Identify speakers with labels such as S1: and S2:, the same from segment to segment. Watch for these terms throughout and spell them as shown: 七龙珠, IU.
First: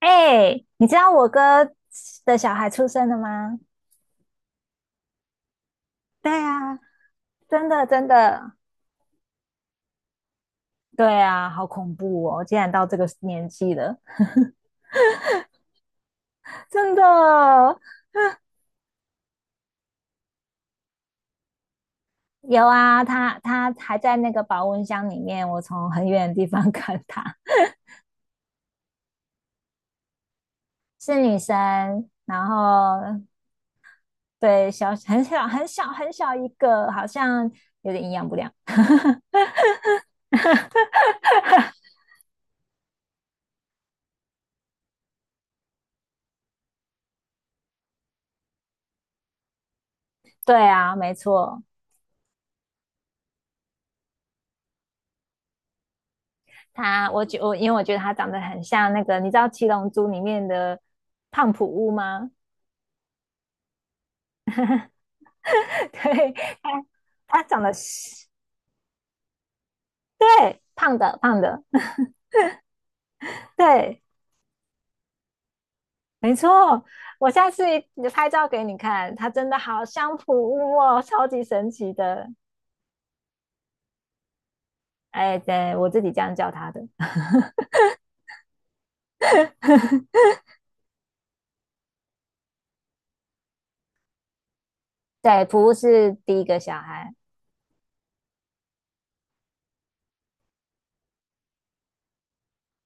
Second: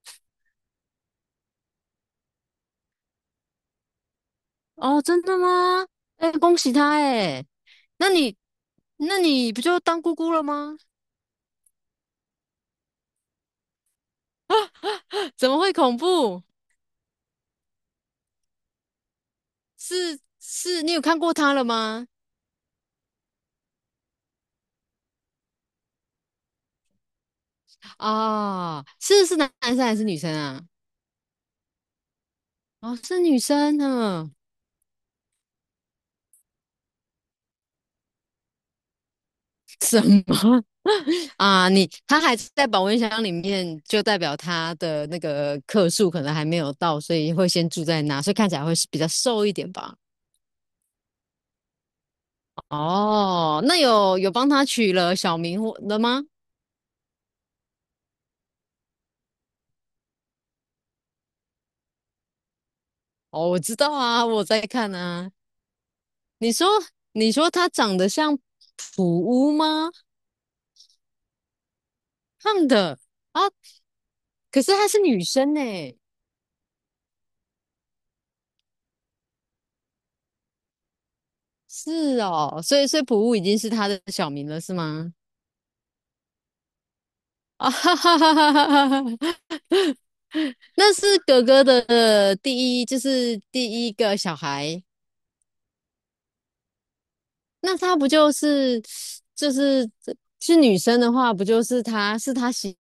S1: 哎，你知道我哥的小孩出生了吗？
S2: 哦，真的吗？哎，
S1: 对
S2: 恭喜
S1: 啊，
S2: 他哎！
S1: 真的，真
S2: 那你
S1: 的。
S2: 那你不就当姑姑了吗？
S1: 对啊，好恐怖哦！竟然到这个年纪了，
S2: 怎么会恐怖？
S1: 真的
S2: 是是，你有看过他了吗？
S1: 有啊。他还在那个保温箱里面，我从很远的地方 看他，
S2: 啊、是男生还是女生啊？
S1: 是女生，然
S2: 哦，是
S1: 后
S2: 女生呢？
S1: 对小很小很小很小一个，好像有点营养不良。
S2: 什么啊？你他还在保温箱里面，就代表他的那个克数可能还没有到，所以会先住在那，所以看起来会是比较瘦一点吧？
S1: 对啊，没错。
S2: 哦，那有帮他取了小名或了吗？
S1: 他，我觉我因为我觉得他长得很像那个，你知道《七龙珠》里面的胖普乌吗？
S2: 哦，我知道啊，我在看啊。
S1: 对，
S2: 你说，
S1: 他
S2: 你
S1: 他
S2: 说
S1: 长
S2: 她
S1: 得
S2: 长得
S1: 是
S2: 像普乌吗？
S1: 对胖的胖的，
S2: 胖的啊，
S1: 对，
S2: 可是她是女生呢、
S1: 没错。我下次拍照给你看，他真的好像普乌哦，超级神奇
S2: 是
S1: 的。
S2: 哦，所以普乌已经是她的小名了，是吗？
S1: 哎，对，我自己这样叫他的。
S2: 啊哈哈哈哈哈哈！那是哥哥的呃第一，就是第一个小孩。
S1: 对，普乌是第一个小孩。
S2: 那他不就是就是是女生的话，不就是他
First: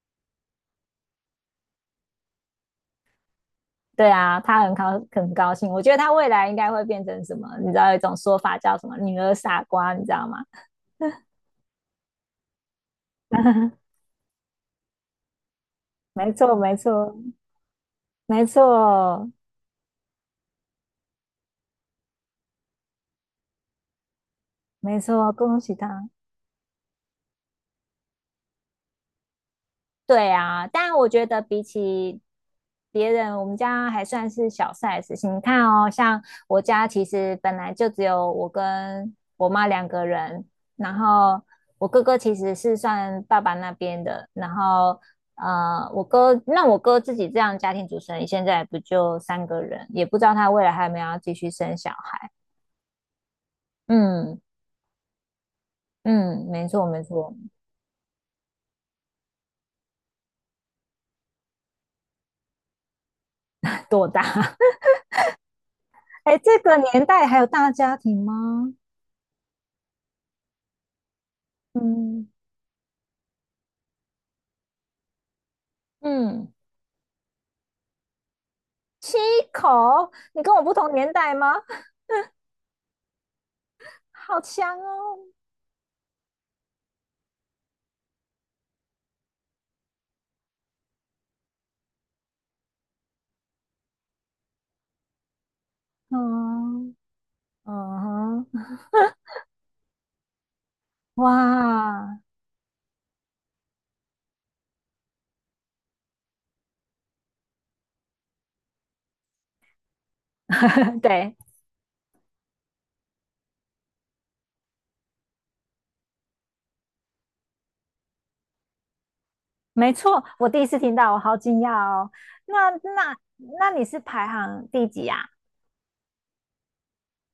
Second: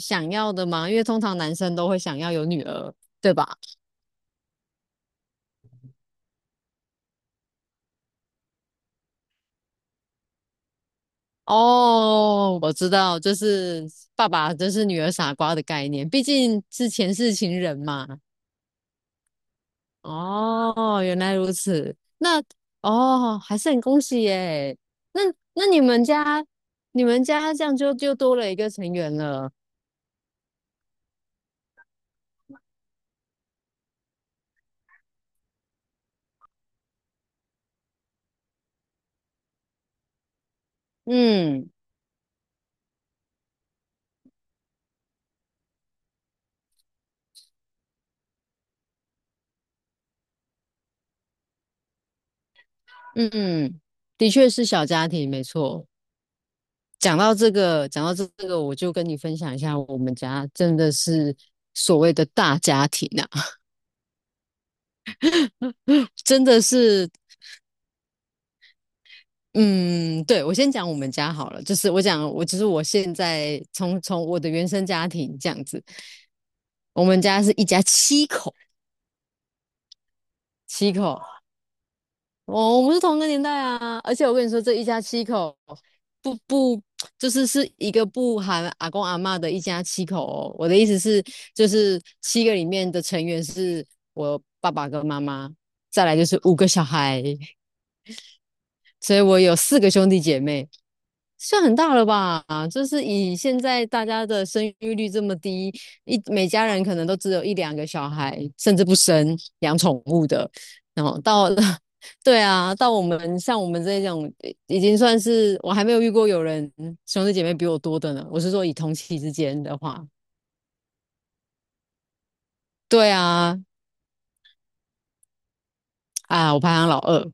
S2: 想要的吗？因为通常男生都会想要有女儿，对吧？
S1: 对啊，他很高兴，我觉得他未来应该会变成什么？你知道有一种说法叫什么"女儿傻瓜"，你知道吗？
S2: 哦，我知道，就 是爸爸就是女儿傻瓜的概念，毕
S1: 没错，
S2: 竟
S1: 没
S2: 是前
S1: 错，
S2: 世情人嘛。
S1: 没错，
S2: 哦，原来如此。那哦，还是很恭喜耶。
S1: 没
S2: 那
S1: 错，恭
S2: 那
S1: 喜
S2: 你们
S1: 他。
S2: 家，你们家这样就多了一个成员了。
S1: 对啊，但我觉得比起别人，我们家还算是小 size 你看哦，像我家其实本来就只有我跟我妈两个人，然后
S2: 嗯
S1: 我哥哥其实是算爸爸那边的，然后我哥自己这样家庭主持人，现在不就三个人，也不知道他未来还有没有要继续生小孩。
S2: 嗯，嗯，的
S1: 嗯
S2: 确是小家庭，没错。
S1: 嗯，没错没
S2: 讲到
S1: 错，
S2: 这个，讲到这个，我就跟你分享一下，我们家真的是所谓的大家庭啊。
S1: 多大？哎，
S2: 真
S1: 这
S2: 的
S1: 个年
S2: 是
S1: 代还有大家庭吗？
S2: 嗯，对，我先讲我们家好了，就是我讲
S1: 嗯
S2: 我，就是我现在从我的原生家庭这样子，
S1: 嗯，
S2: 我们家是一家七口，
S1: 七口，你跟我不
S2: 七
S1: 同年
S2: 口，
S1: 代吗？
S2: 哦，我们是同个年代啊，而且我
S1: 好
S2: 跟你说，这
S1: 强
S2: 一家
S1: 哦！
S2: 七口不就是一个不含阿公阿嬷的一家七口哦，我的意思是，就是七个里面的成员是我爸爸跟妈妈，再来就是五个小
S1: 嗯
S2: 孩，
S1: 嗯
S2: 所以我有四个兄弟姐妹。算很大了
S1: 哇，
S2: 吧？就是以现在大家的生育率这么低，每家人可能都只有一两个小孩，甚至不生养宠物的。然后
S1: 对，
S2: 到了 对啊，到我们这种，已经算是我还没有遇过有人兄弟姐妹比我多的呢。我是说以同期之间的
S1: 没
S2: 话，
S1: 错，我第一次听到，我好惊讶哦。那
S2: 对啊，
S1: 你是排行第几啊？
S2: 啊，我排行老二，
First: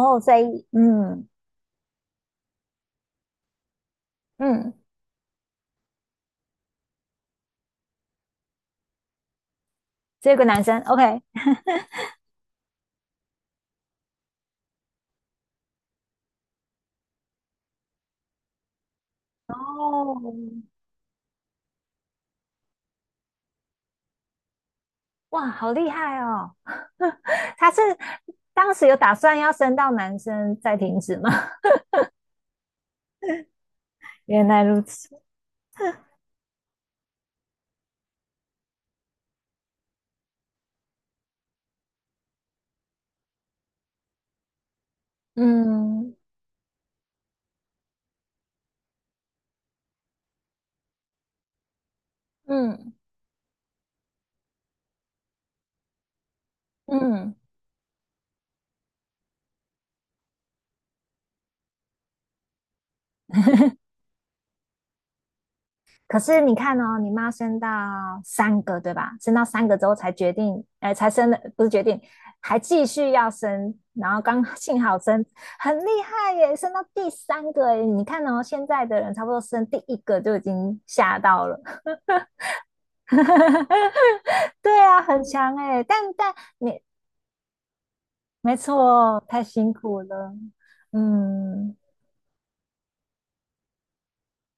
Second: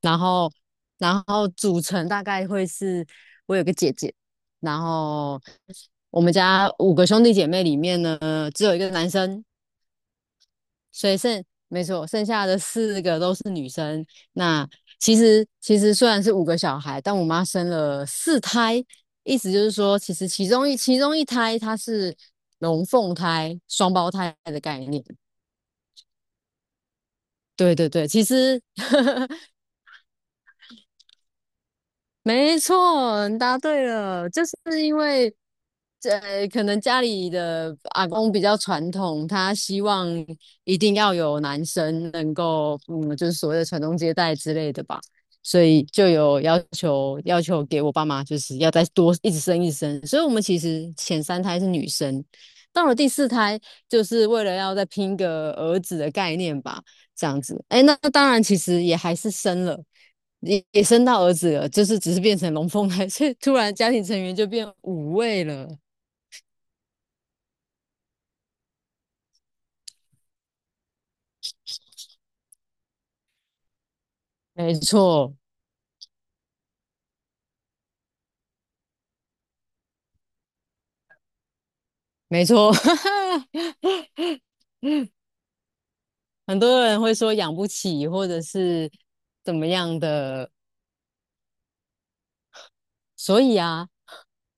S2: 然
S1: 所
S2: 后
S1: 以嗯
S2: 组成大概会是我有个姐姐，
S1: 嗯，
S2: 然后我们家五个兄弟姐妹里面呢，只有一个男生，
S1: 只有一个男生
S2: 所以
S1: ，OK。
S2: 没错，剩下的四个都是女生。那其实虽然是五个小孩，但我妈生了四胎，意思就是说，其
S1: 哦，
S2: 实其中一胎它是龙凤胎、双胞胎的概念。
S1: 哇，好厉害哦！他
S2: 对
S1: 是
S2: 对对，其实
S1: 当时有打算 要生到男生再停止吗？
S2: 没错，你答对 了，就
S1: 原
S2: 是
S1: 来如
S2: 因
S1: 此，
S2: 为，呃，可能家里的阿公比较传统，他希望一定要有男生能够，嗯，就是所谓的传宗接代之类的吧，所以就
S1: 嗯
S2: 有要求，给我爸妈就是要再多一直生一直生，所以我们其实前三胎是女生，到了
S1: 嗯
S2: 第四胎就是为了要再拼个儿子的概念吧。这
S1: 嗯。
S2: 样子。哎，那那当然，其实也还是生了，也生到儿子了，就是只是变成龙凤胎，所以突然家庭成员就变五位了。
S1: 可是你看哦，你妈生到三个，对吧？生到三个之后才决定，哎、才生的，不是决定，还继续要生，然后刚
S2: 没
S1: 幸好生，
S2: 错，
S1: 很厉害耶，生到第三个耶。你看哦，现在的人差不多生第一个就已经吓到了。
S2: 没错，
S1: 对啊，很强哎、但
S2: 很
S1: 你
S2: 多人会说养不起，或者
S1: 没
S2: 是
S1: 错，太
S2: 怎么
S1: 辛
S2: 样
S1: 苦了。
S2: 的
S1: 嗯
S2: 所以啊，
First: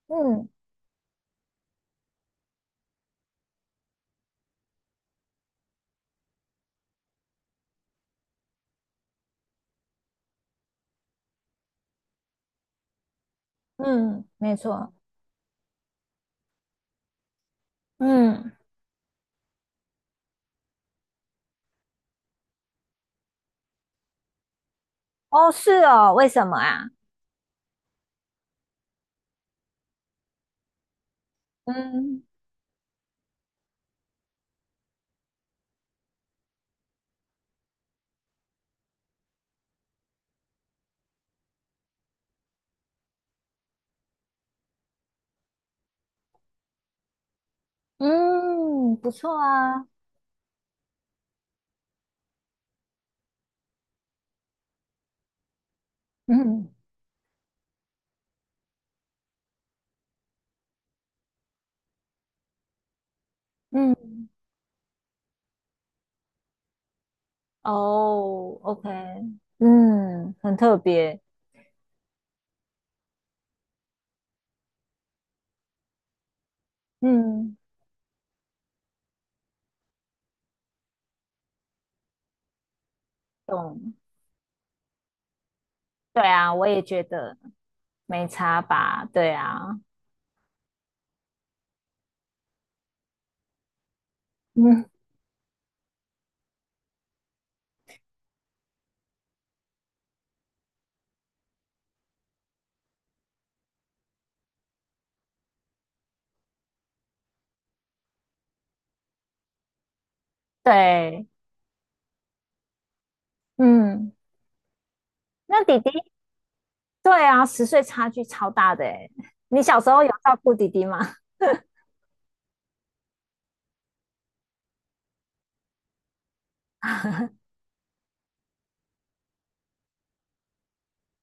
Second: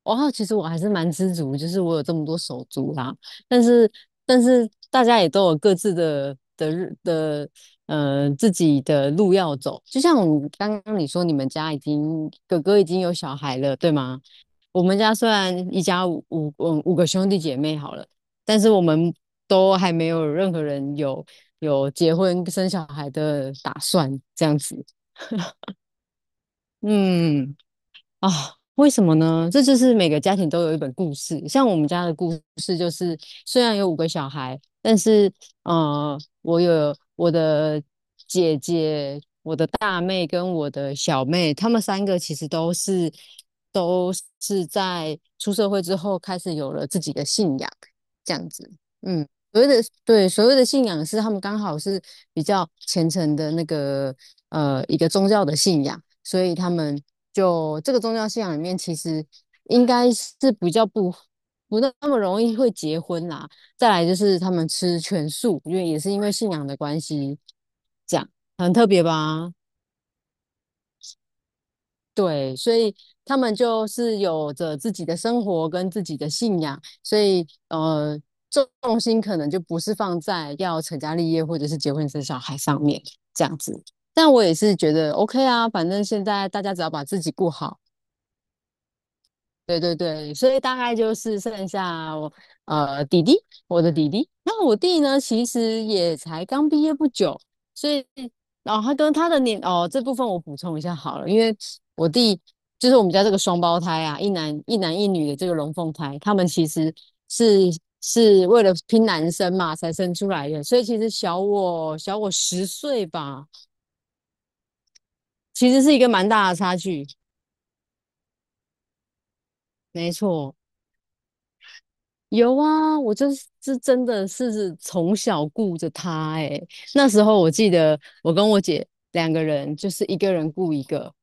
S2: 哇，其
S1: 嗯
S2: 实我还是蛮知足，就是我有这么多手足啦。但是，但是大家也都有各自的自己的路要走。就像我刚刚你说，你们家已经哥哥已经有小孩了，对吗？
S1: 嗯，没
S2: 我
S1: 错。
S2: 们家虽然一家五个兄弟姐妹好了，
S1: 嗯，
S2: 但是我们都还没有任何人有结婚生小孩的打算，这样子。
S1: 哦，是哦，为什么啊？
S2: 嗯。啊，为什么呢？这就是每个家庭都有一本故事。像我们家的
S1: 嗯
S2: 故事就是，虽然有五个小孩，但是呃，我有我的姐姐大妹跟我的小妹，她们三个其实都是在出社会之后开始有了自己的信仰，这样子。
S1: 嗯，不
S2: 嗯，
S1: 错
S2: 所谓的
S1: 啊。
S2: 对所谓的信仰是他们刚好是比较虔诚的那个呃一个宗教的信仰，所以他
S1: 嗯
S2: 们就这个宗教信仰里面其实应该是比较不那么容易会结婚啦。再来就
S1: 嗯，
S2: 是他们吃全素，因为也是因为信仰的关系，这样
S1: 哦
S2: 很特
S1: ，OK，
S2: 别吧？
S1: 嗯，很特别。
S2: 对，所以他们就是有着自己的生活跟自己的信仰，所以
S1: 嗯，
S2: 呃，重心可能就不是放在要成家立业或者是结婚生小孩上面这样子。
S1: 懂。
S2: 但我也是觉得 OK 啊，反正现
S1: 对
S2: 在
S1: 啊，
S2: 大
S1: 我
S2: 家只
S1: 也
S2: 要把
S1: 觉
S2: 自己
S1: 得
S2: 顾好，
S1: 没差吧。对
S2: 对
S1: 啊，
S2: 对对，所以大概就是剩下我呃弟弟，我的弟弟。那我
S1: 嗯，
S2: 弟呢，其实也才刚毕业不久，所以然后、他跟他的年哦这部分我补充一下好了，因为我弟就是我们家这个双胞胎啊，一男一女的这个龙凤胎，他们其实是是为了拼男生嘛才生出来的，所以其实
S1: 对，
S2: 小我10岁吧，
S1: 嗯，那
S2: 其
S1: 弟
S2: 实
S1: 弟。
S2: 是一个蛮大的差距。
S1: 对啊，10岁差距超大的哎。你小时候有
S2: 没
S1: 照顾
S2: 错，
S1: 弟弟吗？
S2: 有啊，我就是真的是从小顾着他诶、那时候我记得我跟我姐两个人，就是一个人顾一个，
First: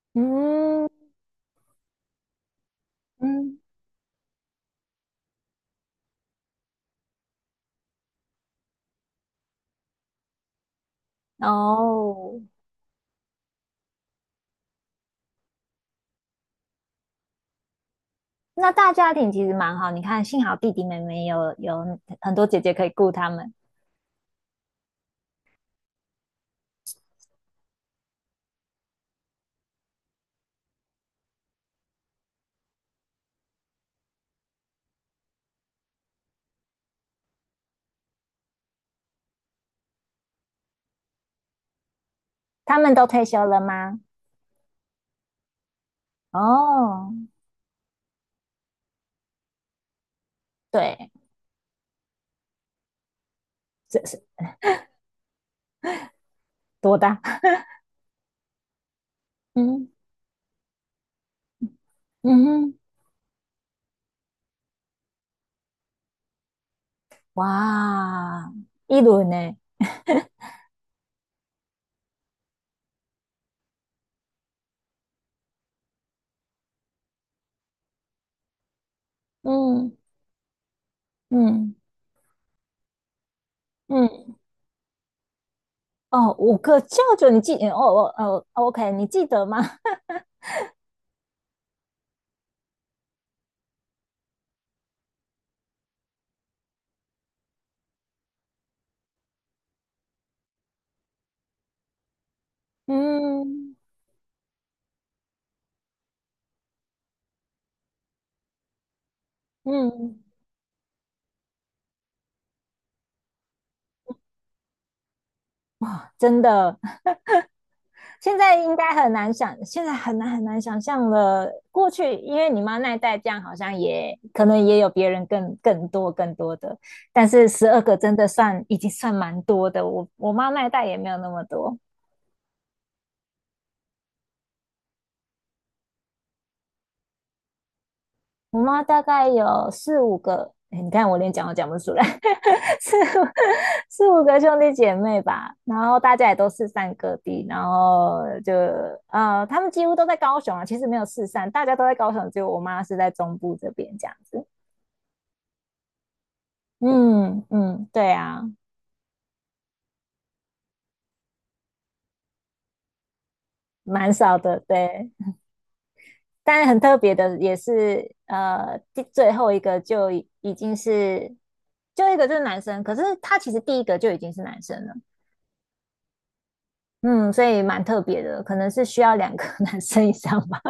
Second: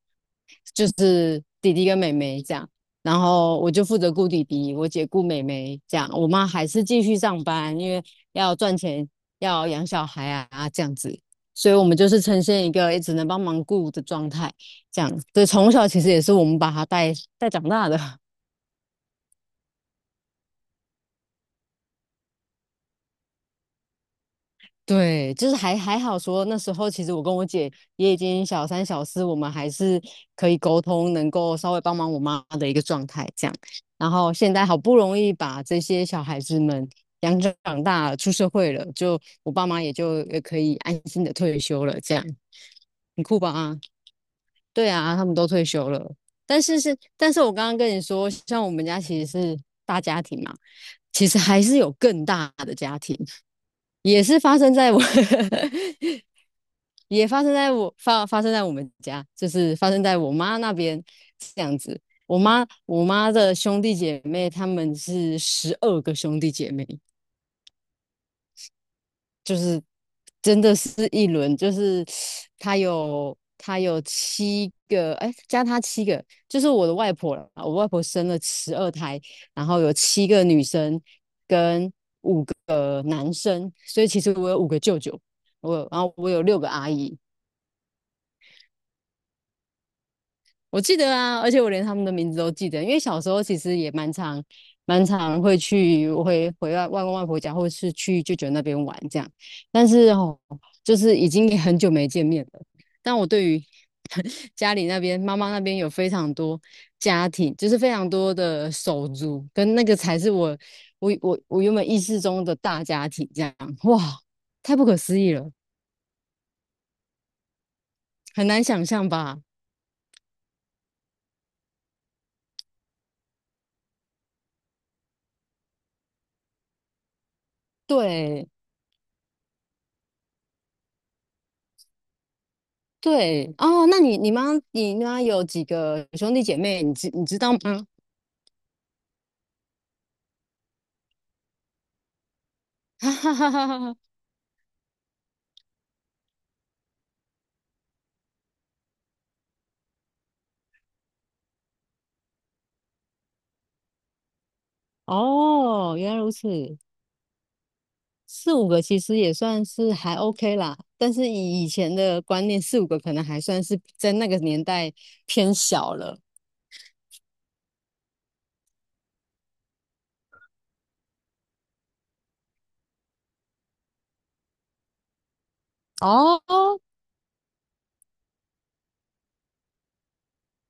S2: 就
S1: 嗯
S2: 是弟弟跟妹妹这样。然后
S1: 嗯，
S2: 我就负责顾弟弟，我姐顾妹妹这样。我妈还是继续上班，因为要赚钱，要养小孩啊这样子。所以我们就是呈
S1: 哦，
S2: 现一个也只能帮忙顾的状态，这样。所以从小其实也是我们把他带长大的。
S1: 那大家庭其实蛮好。你看，幸好弟弟妹妹有很多姐姐可以顾他们。
S2: 对，就是还好说，那时候其实我跟我姐也已经小三小四，我们还是可以沟通，能够稍微帮忙我妈的一个状态这样。然后现在好不容易把这些小孩子们养长大了，出社会了，就我爸妈也就可以安心的退休了，这样
S1: 他们都
S2: 很
S1: 退
S2: 酷
S1: 休
S2: 吧？
S1: 了
S2: 啊，
S1: 吗？
S2: 对啊，他们都退休了，
S1: 哦，
S2: 但是我刚刚跟你说，像我们家其实是大家庭嘛，
S1: 对，
S2: 其实还是有更大的家庭。
S1: 这
S2: 也
S1: 是
S2: 是发生在我
S1: 多大？
S2: 也发生 在我发发生在我们家，就是
S1: 嗯
S2: 发生在我妈那边这样子。我
S1: 嗯
S2: 妈
S1: 哼
S2: 我妈的兄弟姐妹，他们是12个兄弟姐妹，
S1: 哇，一轮
S2: 就
S1: 呢？
S2: 是真的是一轮，就是她有七个，哎，加她七个，就是我的外婆了。我外婆生了12胎，然后有
S1: 嗯
S2: 七个女生
S1: 嗯
S2: 跟五个男生，所以其实
S1: 嗯，
S2: 我有五个舅舅，然后我
S1: 哦，
S2: 有
S1: 五
S2: 六个
S1: 个
S2: 阿
S1: 舅
S2: 姨，
S1: 舅，你记？哦哦哦，OK，你记得吗？
S2: 我记得啊，而且我连他们的名字都记得，因为小时候其实也蛮常、蛮常会去，我会回外公外婆家，或是去舅舅那边玩这样。但是哦，就是已经也很久没见面了。但我对于
S1: 嗯
S2: 家里那边、妈妈那边有非常多家庭，就是非常多的手足，跟那个才
S1: 嗯。
S2: 是我原本意识中的大家庭这样。哇，太不可思议了，
S1: 真的，现
S2: 很
S1: 在
S2: 难
S1: 应
S2: 想
S1: 该
S2: 象
S1: 很难
S2: 吧？
S1: 想，现在很难很难想象了。过去因为你妈那一代这样，好像也可能也有别人更多更多的，但是12个真的
S2: 对。
S1: 算已经算蛮多的。我妈那一代也没有那么多。
S2: 对哦，那你妈有几个兄弟姐妹？你知道吗？
S1: 我妈大概有四五个，哎你看我连讲都讲不出来，四
S2: 哈
S1: 五
S2: 哈哈哈哈！
S1: 四五个兄弟姐妹吧，然后大家也都四散各地，然后就他们几乎都在高雄啊，其实没有四散，大家都在高雄，只有我妈是在中部这边这样子。
S2: 哦，原来如此，
S1: 嗯嗯，对啊，
S2: 四五个其实也算是还 OK 啦，但是以前的观念，四五个可能还算是在
S1: 蛮
S2: 那个
S1: 少的，
S2: 年代
S1: 对。
S2: 偏小了。
S1: 但很特别的也是，最后一个就已经是，就一个就是男生，可是他其实第一个就已经是男生了。
S2: 哦，
S1: 嗯，所以蛮特别的，可能是需要两个 男生以上吧。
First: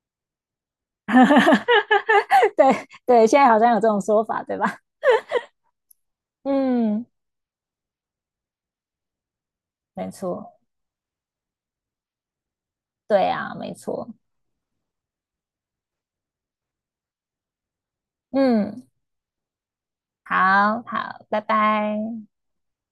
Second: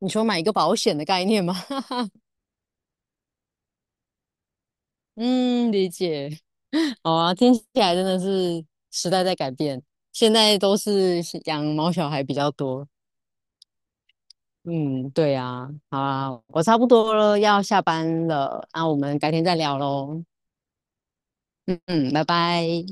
S2: 你说买一个保险的概念吗？
S1: 对对，现在好像有这种说法，对吧？
S2: 嗯，理解。
S1: 嗯，
S2: 好啊，听起来真的是时代在改变，
S1: 没
S2: 现在
S1: 错，
S2: 都是养毛小孩比较多。
S1: 对啊，没错。
S2: 嗯，对呀，好啊，我差不多了，要下班了，那
S1: 嗯，
S2: 我们改天再聊喽。
S1: 好好，拜
S2: 嗯
S1: 拜。
S2: 嗯，拜拜。